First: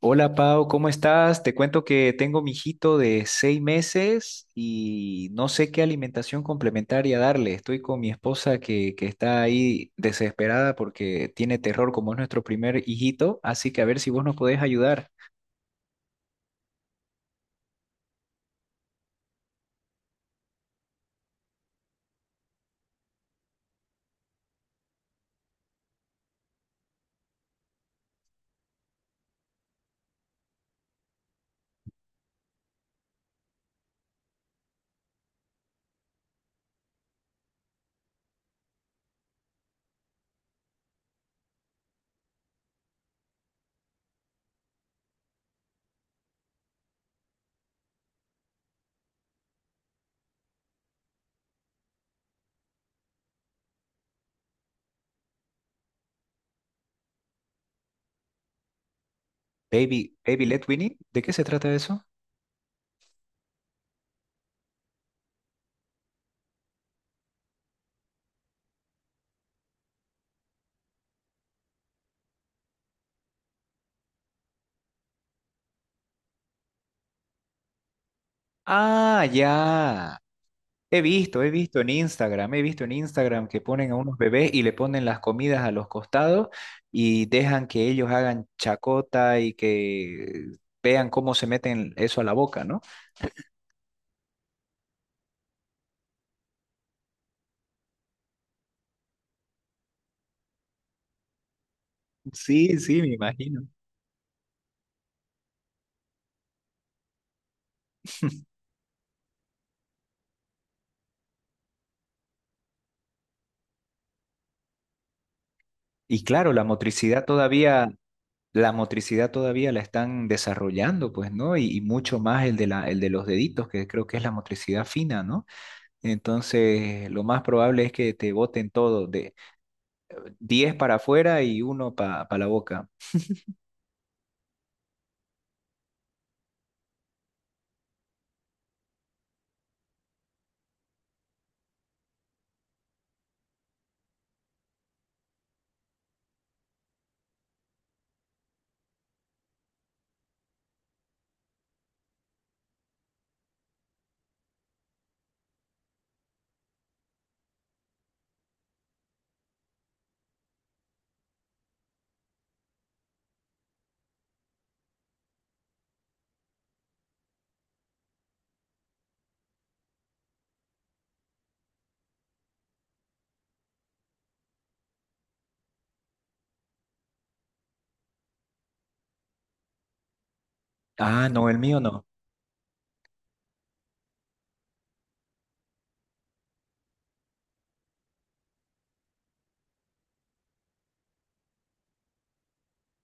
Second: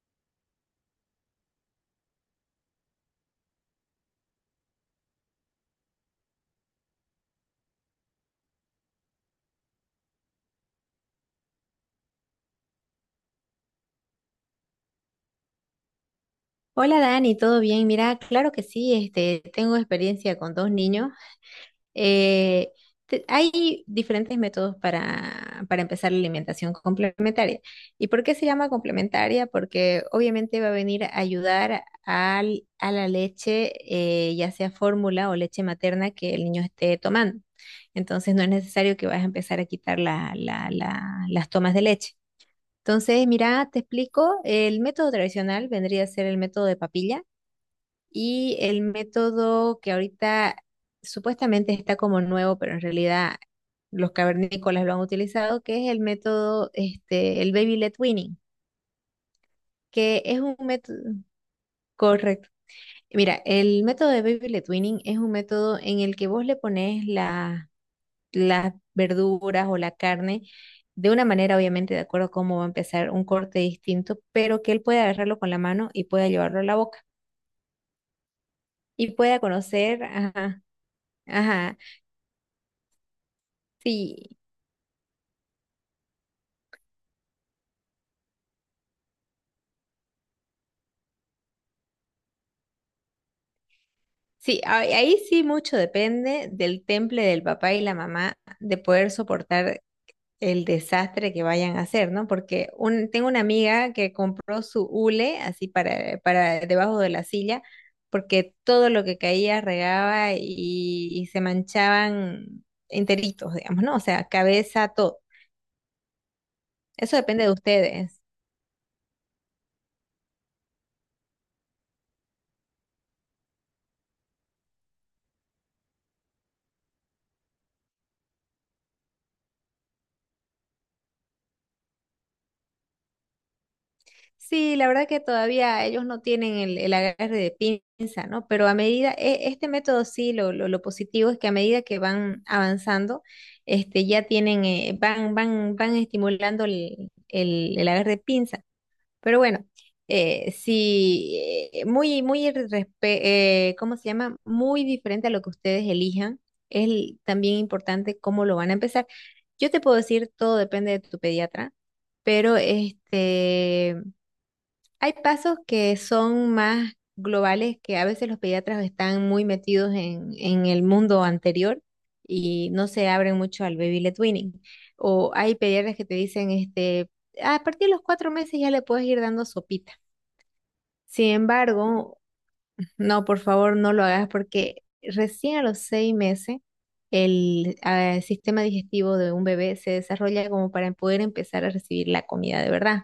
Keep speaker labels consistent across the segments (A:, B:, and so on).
A: Hola Pau, ¿cómo estás? Te cuento que tengo mi hijito de seis meses y no sé qué alimentación complementaria darle. Estoy con mi esposa que está ahí desesperada porque tiene terror como es nuestro primer hijito, así que a ver si vos nos podés ayudar.
B: Hola Dani, ¿todo bien? Mira, claro que sí, tengo experiencia con dos niños. Eh, Hay diferentes métodos para empezar la alimentación complementaria. ¿Y por qué se llama complementaria? Porque obviamente va a venir a ayudar a la leche, ya sea fórmula o leche materna que el niño esté tomando. Entonces no es necesario que vayas a empezar a quitar las tomas de leche. Entonces, mira, te explico, el método tradicional vendría a ser el método de papilla y el método que ahorita supuestamente está como nuevo, pero en realidad los cavernícolas lo han utilizado, que es el método, el baby led weaning,
A: Baby,
B: que es
A: Baby
B: un
A: Led Winnie,
B: método
A: ¿de qué se trata eso?
B: correcto. Mira, el método de baby led weaning es un método en el que vos le pones las verduras o la carne de una manera, obviamente, de acuerdo a cómo va a empezar un corte distinto, pero que él pueda agarrarlo con la mano y pueda llevarlo a la boca y
A: Ah,
B: pueda conocer,
A: ya.
B: ajá, ajá.
A: He visto en Instagram que ponen a unos
B: Sí,
A: bebés y le ponen las comidas a los costados y dejan que ellos hagan chacota y que vean cómo se meten eso a la boca, ¿no?
B: sí, ahí sí mucho depende del temple del papá y la mamá de poder soportar el desastre que vayan a hacer, ¿no? Porque
A: Sí, sí, me
B: tengo una
A: imagino.
B: amiga que compró su hule así para debajo de la silla, porque todo lo que caía regaba y se manchaban enteritos, digamos, ¿no? O sea, cabeza, todo.
A: Y claro,
B: Eso depende de ustedes.
A: la motricidad todavía la están desarrollando, pues, ¿no? Y mucho más el de los deditos, que creo que es la motricidad fina, ¿no? Entonces, lo más probable es que te boten todo, de 10 para afuera y uno para la boca.
B: Sí, la verdad que todavía ellos no tienen el agarre de pinza, ¿no? Pero a medida, este método sí, lo positivo es que a medida que van avanzando, ya tienen, van estimulando el agarre de pinza. Pero bueno, sí, ¿cómo se llama? Muy diferente a lo que ustedes elijan. Es también importante cómo lo van a empezar. Yo te puedo decir, todo depende de tu pediatra, pero hay pasos que son más globales, que a veces los pediatras están muy metidos en el mundo anterior y no se abren mucho al baby led weaning. O hay pediatras que te dicen, a partir de los 4 meses ya le puedes ir dando sopita.
A: Ah,
B: Sin
A: no, el mío no.
B: embargo, no, por favor, no lo hagas porque recién a los 6 meses el sistema digestivo de un bebé se desarrolla como para poder empezar a recibir la comida de verdad.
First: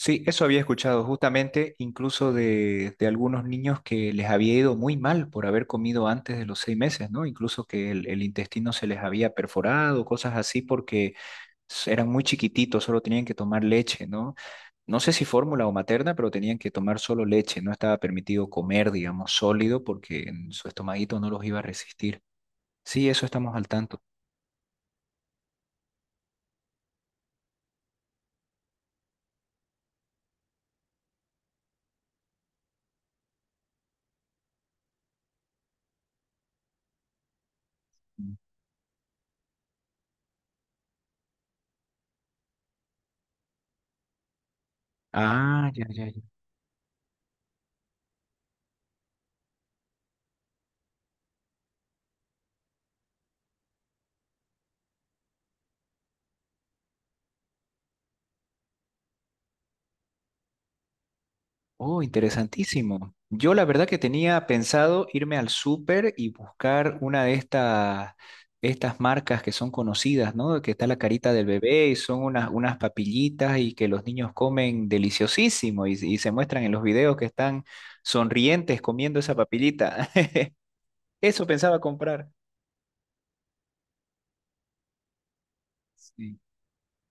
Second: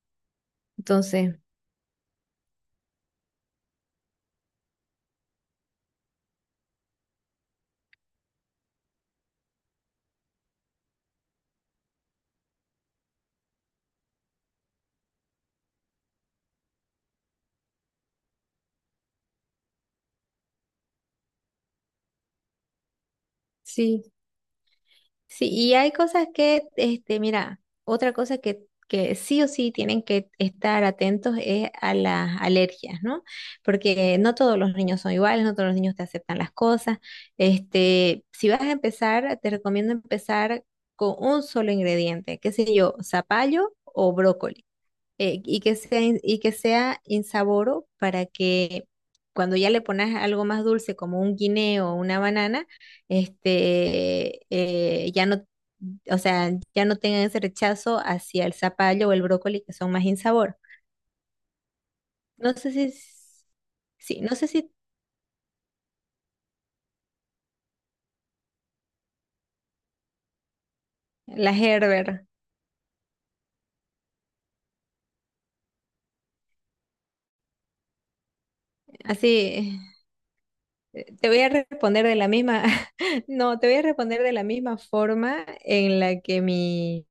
A: Sí, eso había escuchado
B: Entonces.
A: justamente incluso de algunos niños que les había ido muy mal por haber comido antes de los seis meses, ¿no? Incluso que el intestino se les había perforado, cosas así, porque eran muy chiquititos, solo tenían que tomar leche, ¿no? No sé si fórmula o materna, pero tenían que tomar solo leche, no estaba permitido comer, digamos, sólido, porque en su estomaguito no los iba a resistir. Sí, eso estamos al tanto.
B: Sí, sí, y hay cosas que, mira, otra cosa que sí o sí tienen que estar atentos es a las alergias, ¿no? Porque no todos los niños son iguales, no todos los niños te aceptan las cosas.
A: Mm.
B: Si vas a empezar, te recomiendo empezar con un solo ingrediente, qué sé yo, zapallo o brócoli y
A: Ah,
B: que
A: ya,
B: sea,
A: ya.
B: y que sea insaboro para que cuando ya le pones algo más dulce como un guineo o una banana, este, eh, ya no, o sea, ya no tengan ese rechazo hacia el zapallo o el brócoli que son más insabor.
A: Oh,
B: No sé si,
A: interesantísimo.
B: s-
A: Yo la verdad que
B: sí, no
A: tenía
B: sé si
A: pensado irme al súper y buscar una de estas marcas que son conocidas, ¿no? Que está la carita del
B: la
A: bebé y son
B: Gerber,
A: unas papillitas y que los niños comen deliciosísimo y se muestran en los videos que están sonrientes comiendo esa
B: así,
A: papillita.
B: te voy
A: Eso
B: a
A: pensaba
B: responder de
A: comprar.
B: la misma, no, te voy a responder de la misma forma en la
A: Sí.
B: que mi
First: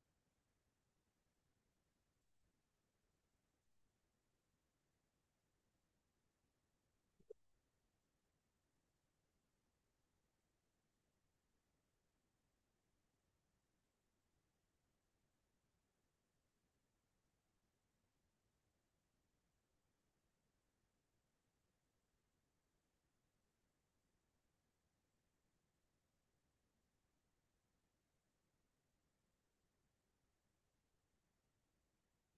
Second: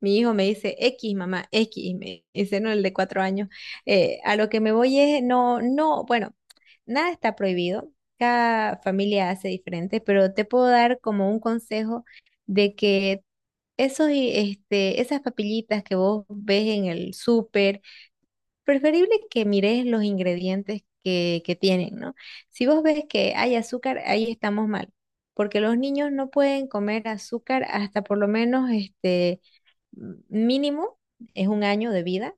B: Mi hijo me dice X, mamá, X, me dice, no, el de 4 años. A lo que me voy es, no, no, bueno, nada está prohibido, cada familia hace diferente, pero te puedo dar como un consejo de que esas papillitas que vos ves en el súper, preferible que mires los ingredientes que tienen, ¿no? Si vos ves que hay azúcar, ahí estamos mal, porque los niños no pueden comer azúcar hasta por lo menos, mínimo es 1 año de vida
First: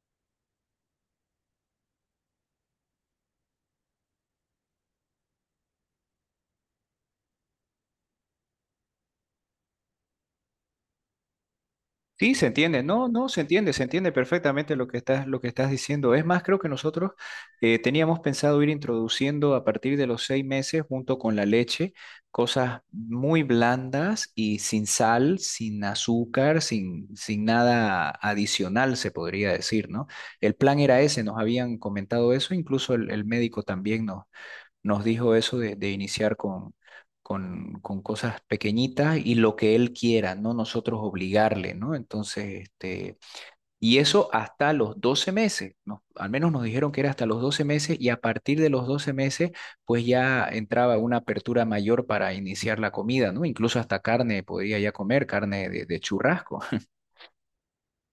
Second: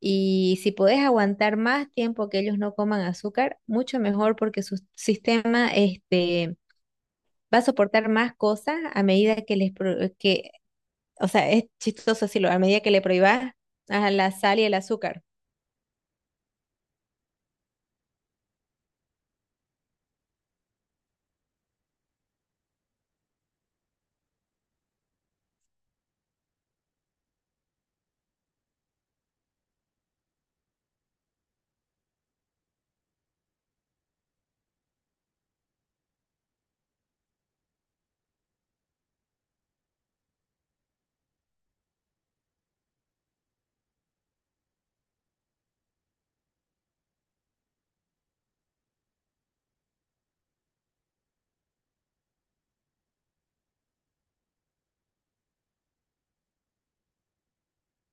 B: y si podés aguantar más tiempo que ellos no coman azúcar, mucho mejor porque su sistema va a soportar más cosas a medida que les, o sea, es chistoso
A: Sí, se
B: decirlo, a medida
A: entiende,
B: que le
A: no, no, se
B: prohíbas
A: entiende, se
B: a
A: entiende
B: la sal y el
A: perfectamente lo que
B: azúcar.
A: estás diciendo. Es más, creo que nosotros teníamos pensado ir introduciendo a partir de los seis meses, junto con la leche, cosas muy blandas y sin sal, sin azúcar, sin nada adicional, se podría decir, ¿no? El plan era ese, nos habían comentado eso, incluso el médico también nos dijo eso de iniciar con cosas pequeñitas y lo que él quiera, no nosotros obligarle, ¿no? Entonces, este, y eso hasta los 12 meses, ¿no? Al menos nos dijeron que era hasta los 12 meses y a partir de los 12 meses, pues ya entraba una apertura mayor para iniciar la comida, ¿no? Incluso hasta carne podía ya comer, carne de churrasco.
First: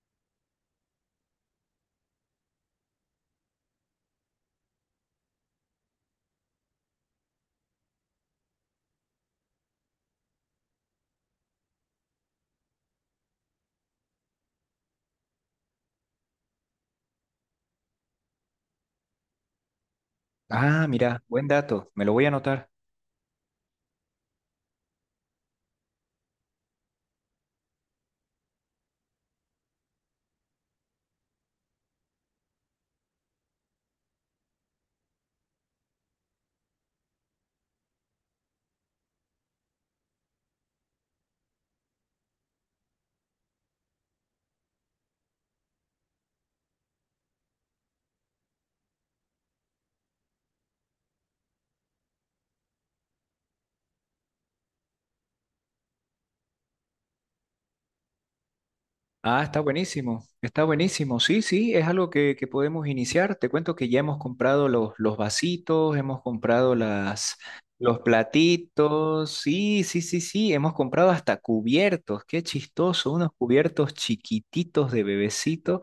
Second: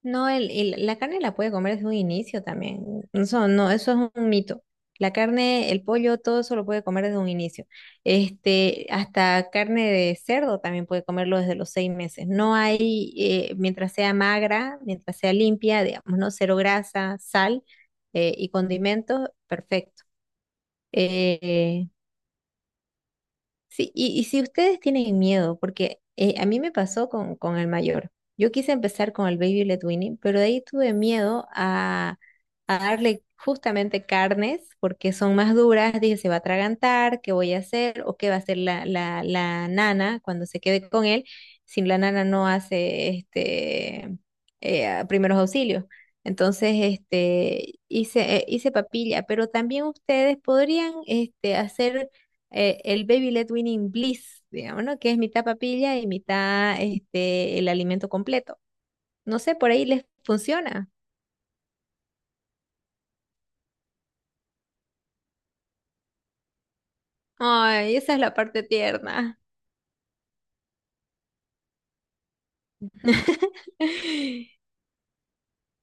B: No, el, la carne la puede comer desde un inicio también. Eso no, eso es un mito. La carne, el pollo, todo eso lo puede comer desde un inicio. Hasta carne de cerdo también puede comerlo desde los 6 meses. No hay, mientras sea magra, mientras sea limpia, digamos, ¿no? Cero grasa, sal, y condimentos, perfecto.
A: Ah, mira, buen
B: Eh,
A: dato, me lo voy a anotar.
B: Sí, y si ustedes tienen miedo, porque a mí me pasó con, el mayor. Yo quise empezar con el Baby Led Winnie, pero de ahí tuve miedo a darle justamente carnes, porque son más duras. Dije, se va a atragantar, ¿qué voy a hacer? ¿O qué va a hacer la, la nana cuando se quede con él? Si la nana no hace primeros auxilios. Entonces, hice, hice papilla, pero también ustedes podrían hacer el Baby led Winning Bliss, digamos, ¿no? Que es mitad papilla y mitad el alimento completo. No
A: Ah,
B: sé,
A: está
B: por ahí les
A: buenísimo, está
B: funciona.
A: buenísimo. Sí, sí, es algo que podemos iniciar. Te cuento que ya hemos comprado los vasitos, hemos comprado
B: Ay,
A: los
B: esa es la parte
A: platitos.
B: tierna.
A: Sí, sí, sí, sí, hemos comprado hasta cubiertos. Qué chistoso, unos cubiertos chiquititos de bebecito.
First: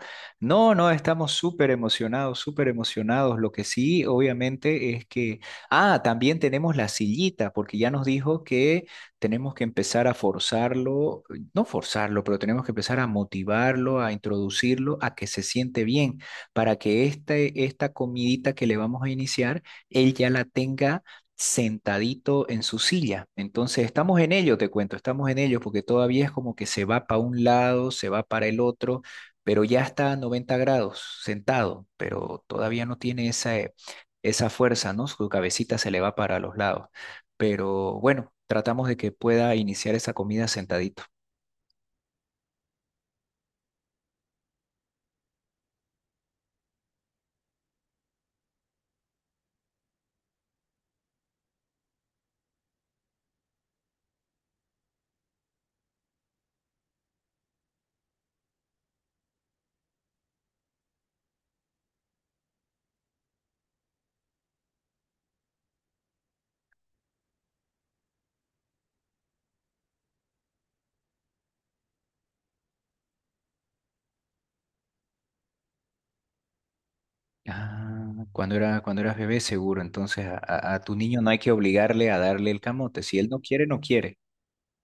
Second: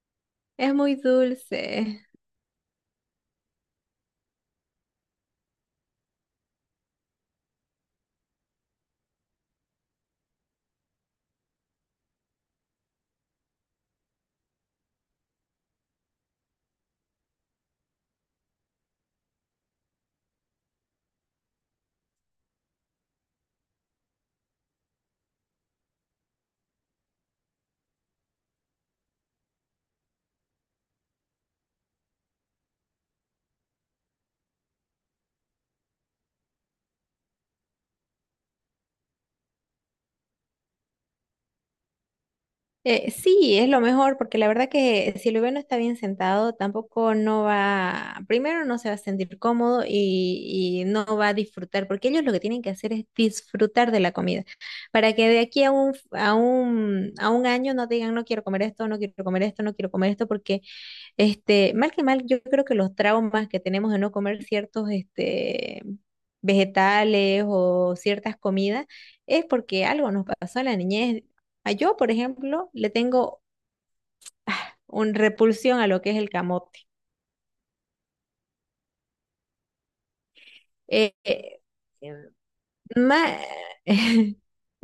B: Es
A: No, no,
B: muy
A: estamos súper
B: dulce.
A: emocionados, súper emocionados. Lo que sí, obviamente, es que, ah, también tenemos la sillita, porque ya nos dijo que tenemos que empezar a forzarlo no forzarlo, pero tenemos que empezar a motivarlo, a introducirlo, a que se siente bien, para que este, esta comidita que le vamos a iniciar, él ya la tenga sentadito en su silla. Entonces, estamos en ello, te cuento, estamos en ello, porque todavía es como que se va para un lado, se va para el otro, pero ya está a 90 grados sentado, pero todavía no tiene esa fuerza, ¿no? Su cabecita se le va para los lados. Pero bueno, tratamos de que pueda iniciar esa comida sentadito.
B: Sí, es lo mejor, porque la verdad que si el bebé no está bien sentado, tampoco no va, primero no se va a sentir cómodo y no va a disfrutar, porque ellos lo que tienen que hacer es disfrutar de la comida, para que de aquí a un año no digan, no quiero comer esto, no quiero comer esto, no quiero comer esto, porque mal que mal, yo creo que los traumas que tenemos de no comer ciertos vegetales o ciertas comidas es porque algo nos pasó en la niñez. A yo, por ejemplo, le tengo una repulsión a lo que es el camote.
A: Ah, cuando eras bebé, seguro. Entonces, a tu
B: Eh,
A: niño no hay que
B: eh,
A: obligarle a darle el camote. Si él
B: ma-
A: no quiere, no quiere.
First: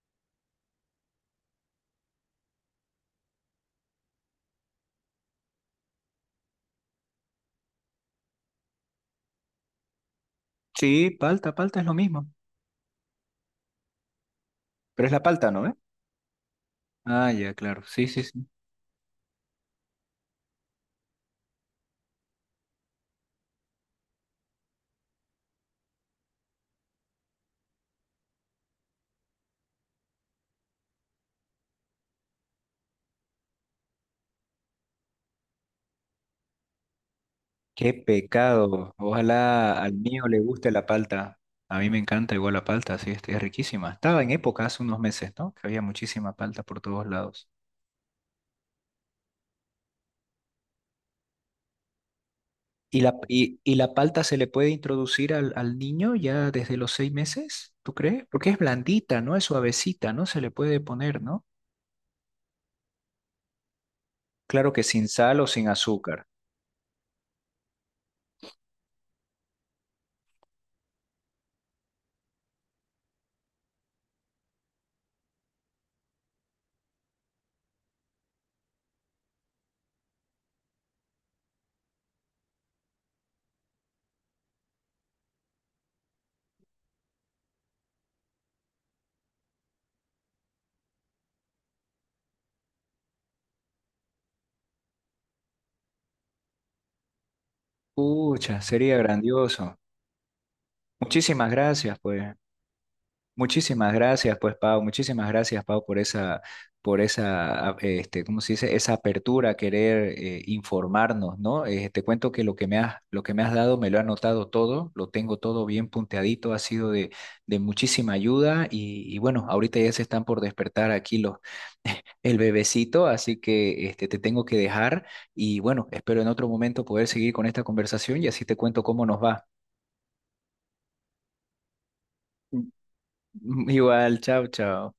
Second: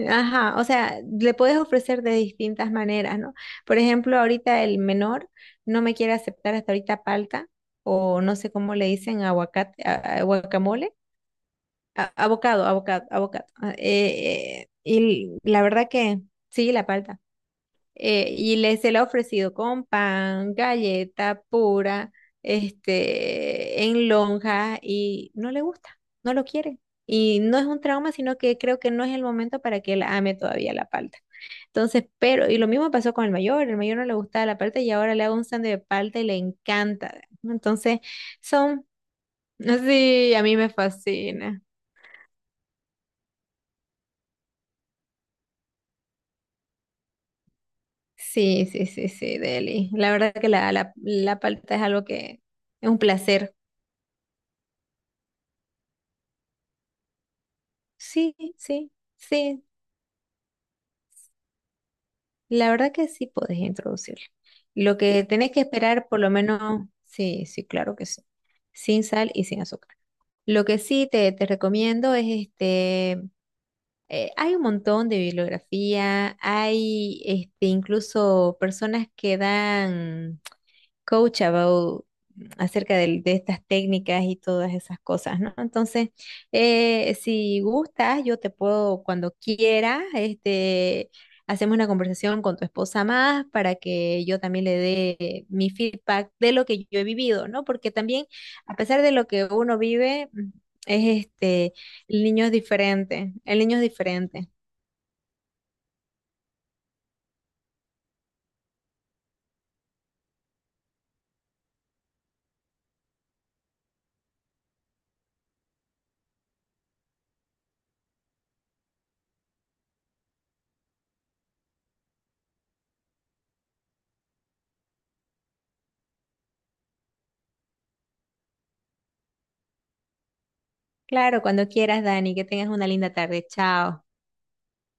B: Ajá, o sea, le puedes ofrecer de distintas maneras, ¿no? Por ejemplo, ahorita el menor no me quiere aceptar hasta ahorita palta o no sé cómo le dicen aguacate, guacamole
A: Sí, palta, palta es lo mismo.
B: abocado, abocado, abocado. Ah,
A: Pero es la
B: y
A: palta, ¿no?
B: la
A: ¿Ve?
B: verdad que sí, la palta.
A: Ah, ya, claro. Sí, sí, sí.
B: Y se la ha ofrecido con pan, galleta pura, en lonja y no le gusta, no lo quiere. Y no es un trauma, sino que creo que no es el momento para que él ame todavía la palta. Entonces, pero, y lo mismo pasó con el mayor no le gustaba la palta y ahora le hago un sándwich de palta y le encanta.
A: Qué
B: Entonces, son,
A: pecado. Ojalá al mío
B: sí,
A: le
B: a mí me
A: guste la palta.
B: fascina.
A: A mí me encanta igual la palta, sí, este, es riquísima. Estaba en época hace unos meses, ¿no? Que había muchísima palta por todos lados.
B: Sí, sí, sí, sí, Deli. La verdad que la, la palta es algo que es un
A: ¿Y la,
B: placer.
A: y, y la palta se le puede introducir al niño ya desde los seis meses? ¿Tú crees?
B: Sí,
A: Porque es
B: sí,
A: blandita, ¿no? Es
B: sí.
A: suavecita, ¿no? Se le puede poner, ¿no?
B: La verdad que sí puedes introducirlo.
A: Claro que
B: Lo
A: sin
B: que
A: sal o
B: tenés que
A: sin
B: esperar, por
A: azúcar.
B: lo menos, sí, sí, claro que sí. Sin sal y sin azúcar. Lo que sí te recomiendo es hay un montón de bibliografía, hay incluso personas que dan coach about acerca de, estas técnicas y todas esas cosas, ¿no? Entonces, si gustas, yo te puedo, cuando quiera, hacemos una conversación con tu esposa más para que yo también le dé mi feedback de lo que yo he vivido, ¿no? Porque también,
A: Pucha,
B: a
A: sería
B: pesar de lo que
A: grandioso.
B: uno vive, es
A: Muchísimas gracias,
B: el
A: pues.
B: niño es diferente, el niño es
A: Muchísimas gracias,
B: diferente.
A: pues Pau, muchísimas gracias, Pau, por esa, este, ¿cómo se dice? Esa apertura a querer informarnos, ¿no? Te cuento que lo que me has dado, me lo he anotado todo, lo tengo todo bien punteadito, ha sido de muchísima ayuda y bueno, ahorita ya se están por despertar aquí el bebecito, así que este, te tengo que dejar y bueno, espero en otro momento poder seguir con esta conversación y así te cuento cómo nos va.
B: Claro, cuando quieras, Dani, que tengas
A: Mm.
B: una linda tarde. Chao.
A: Igual, chao, chao.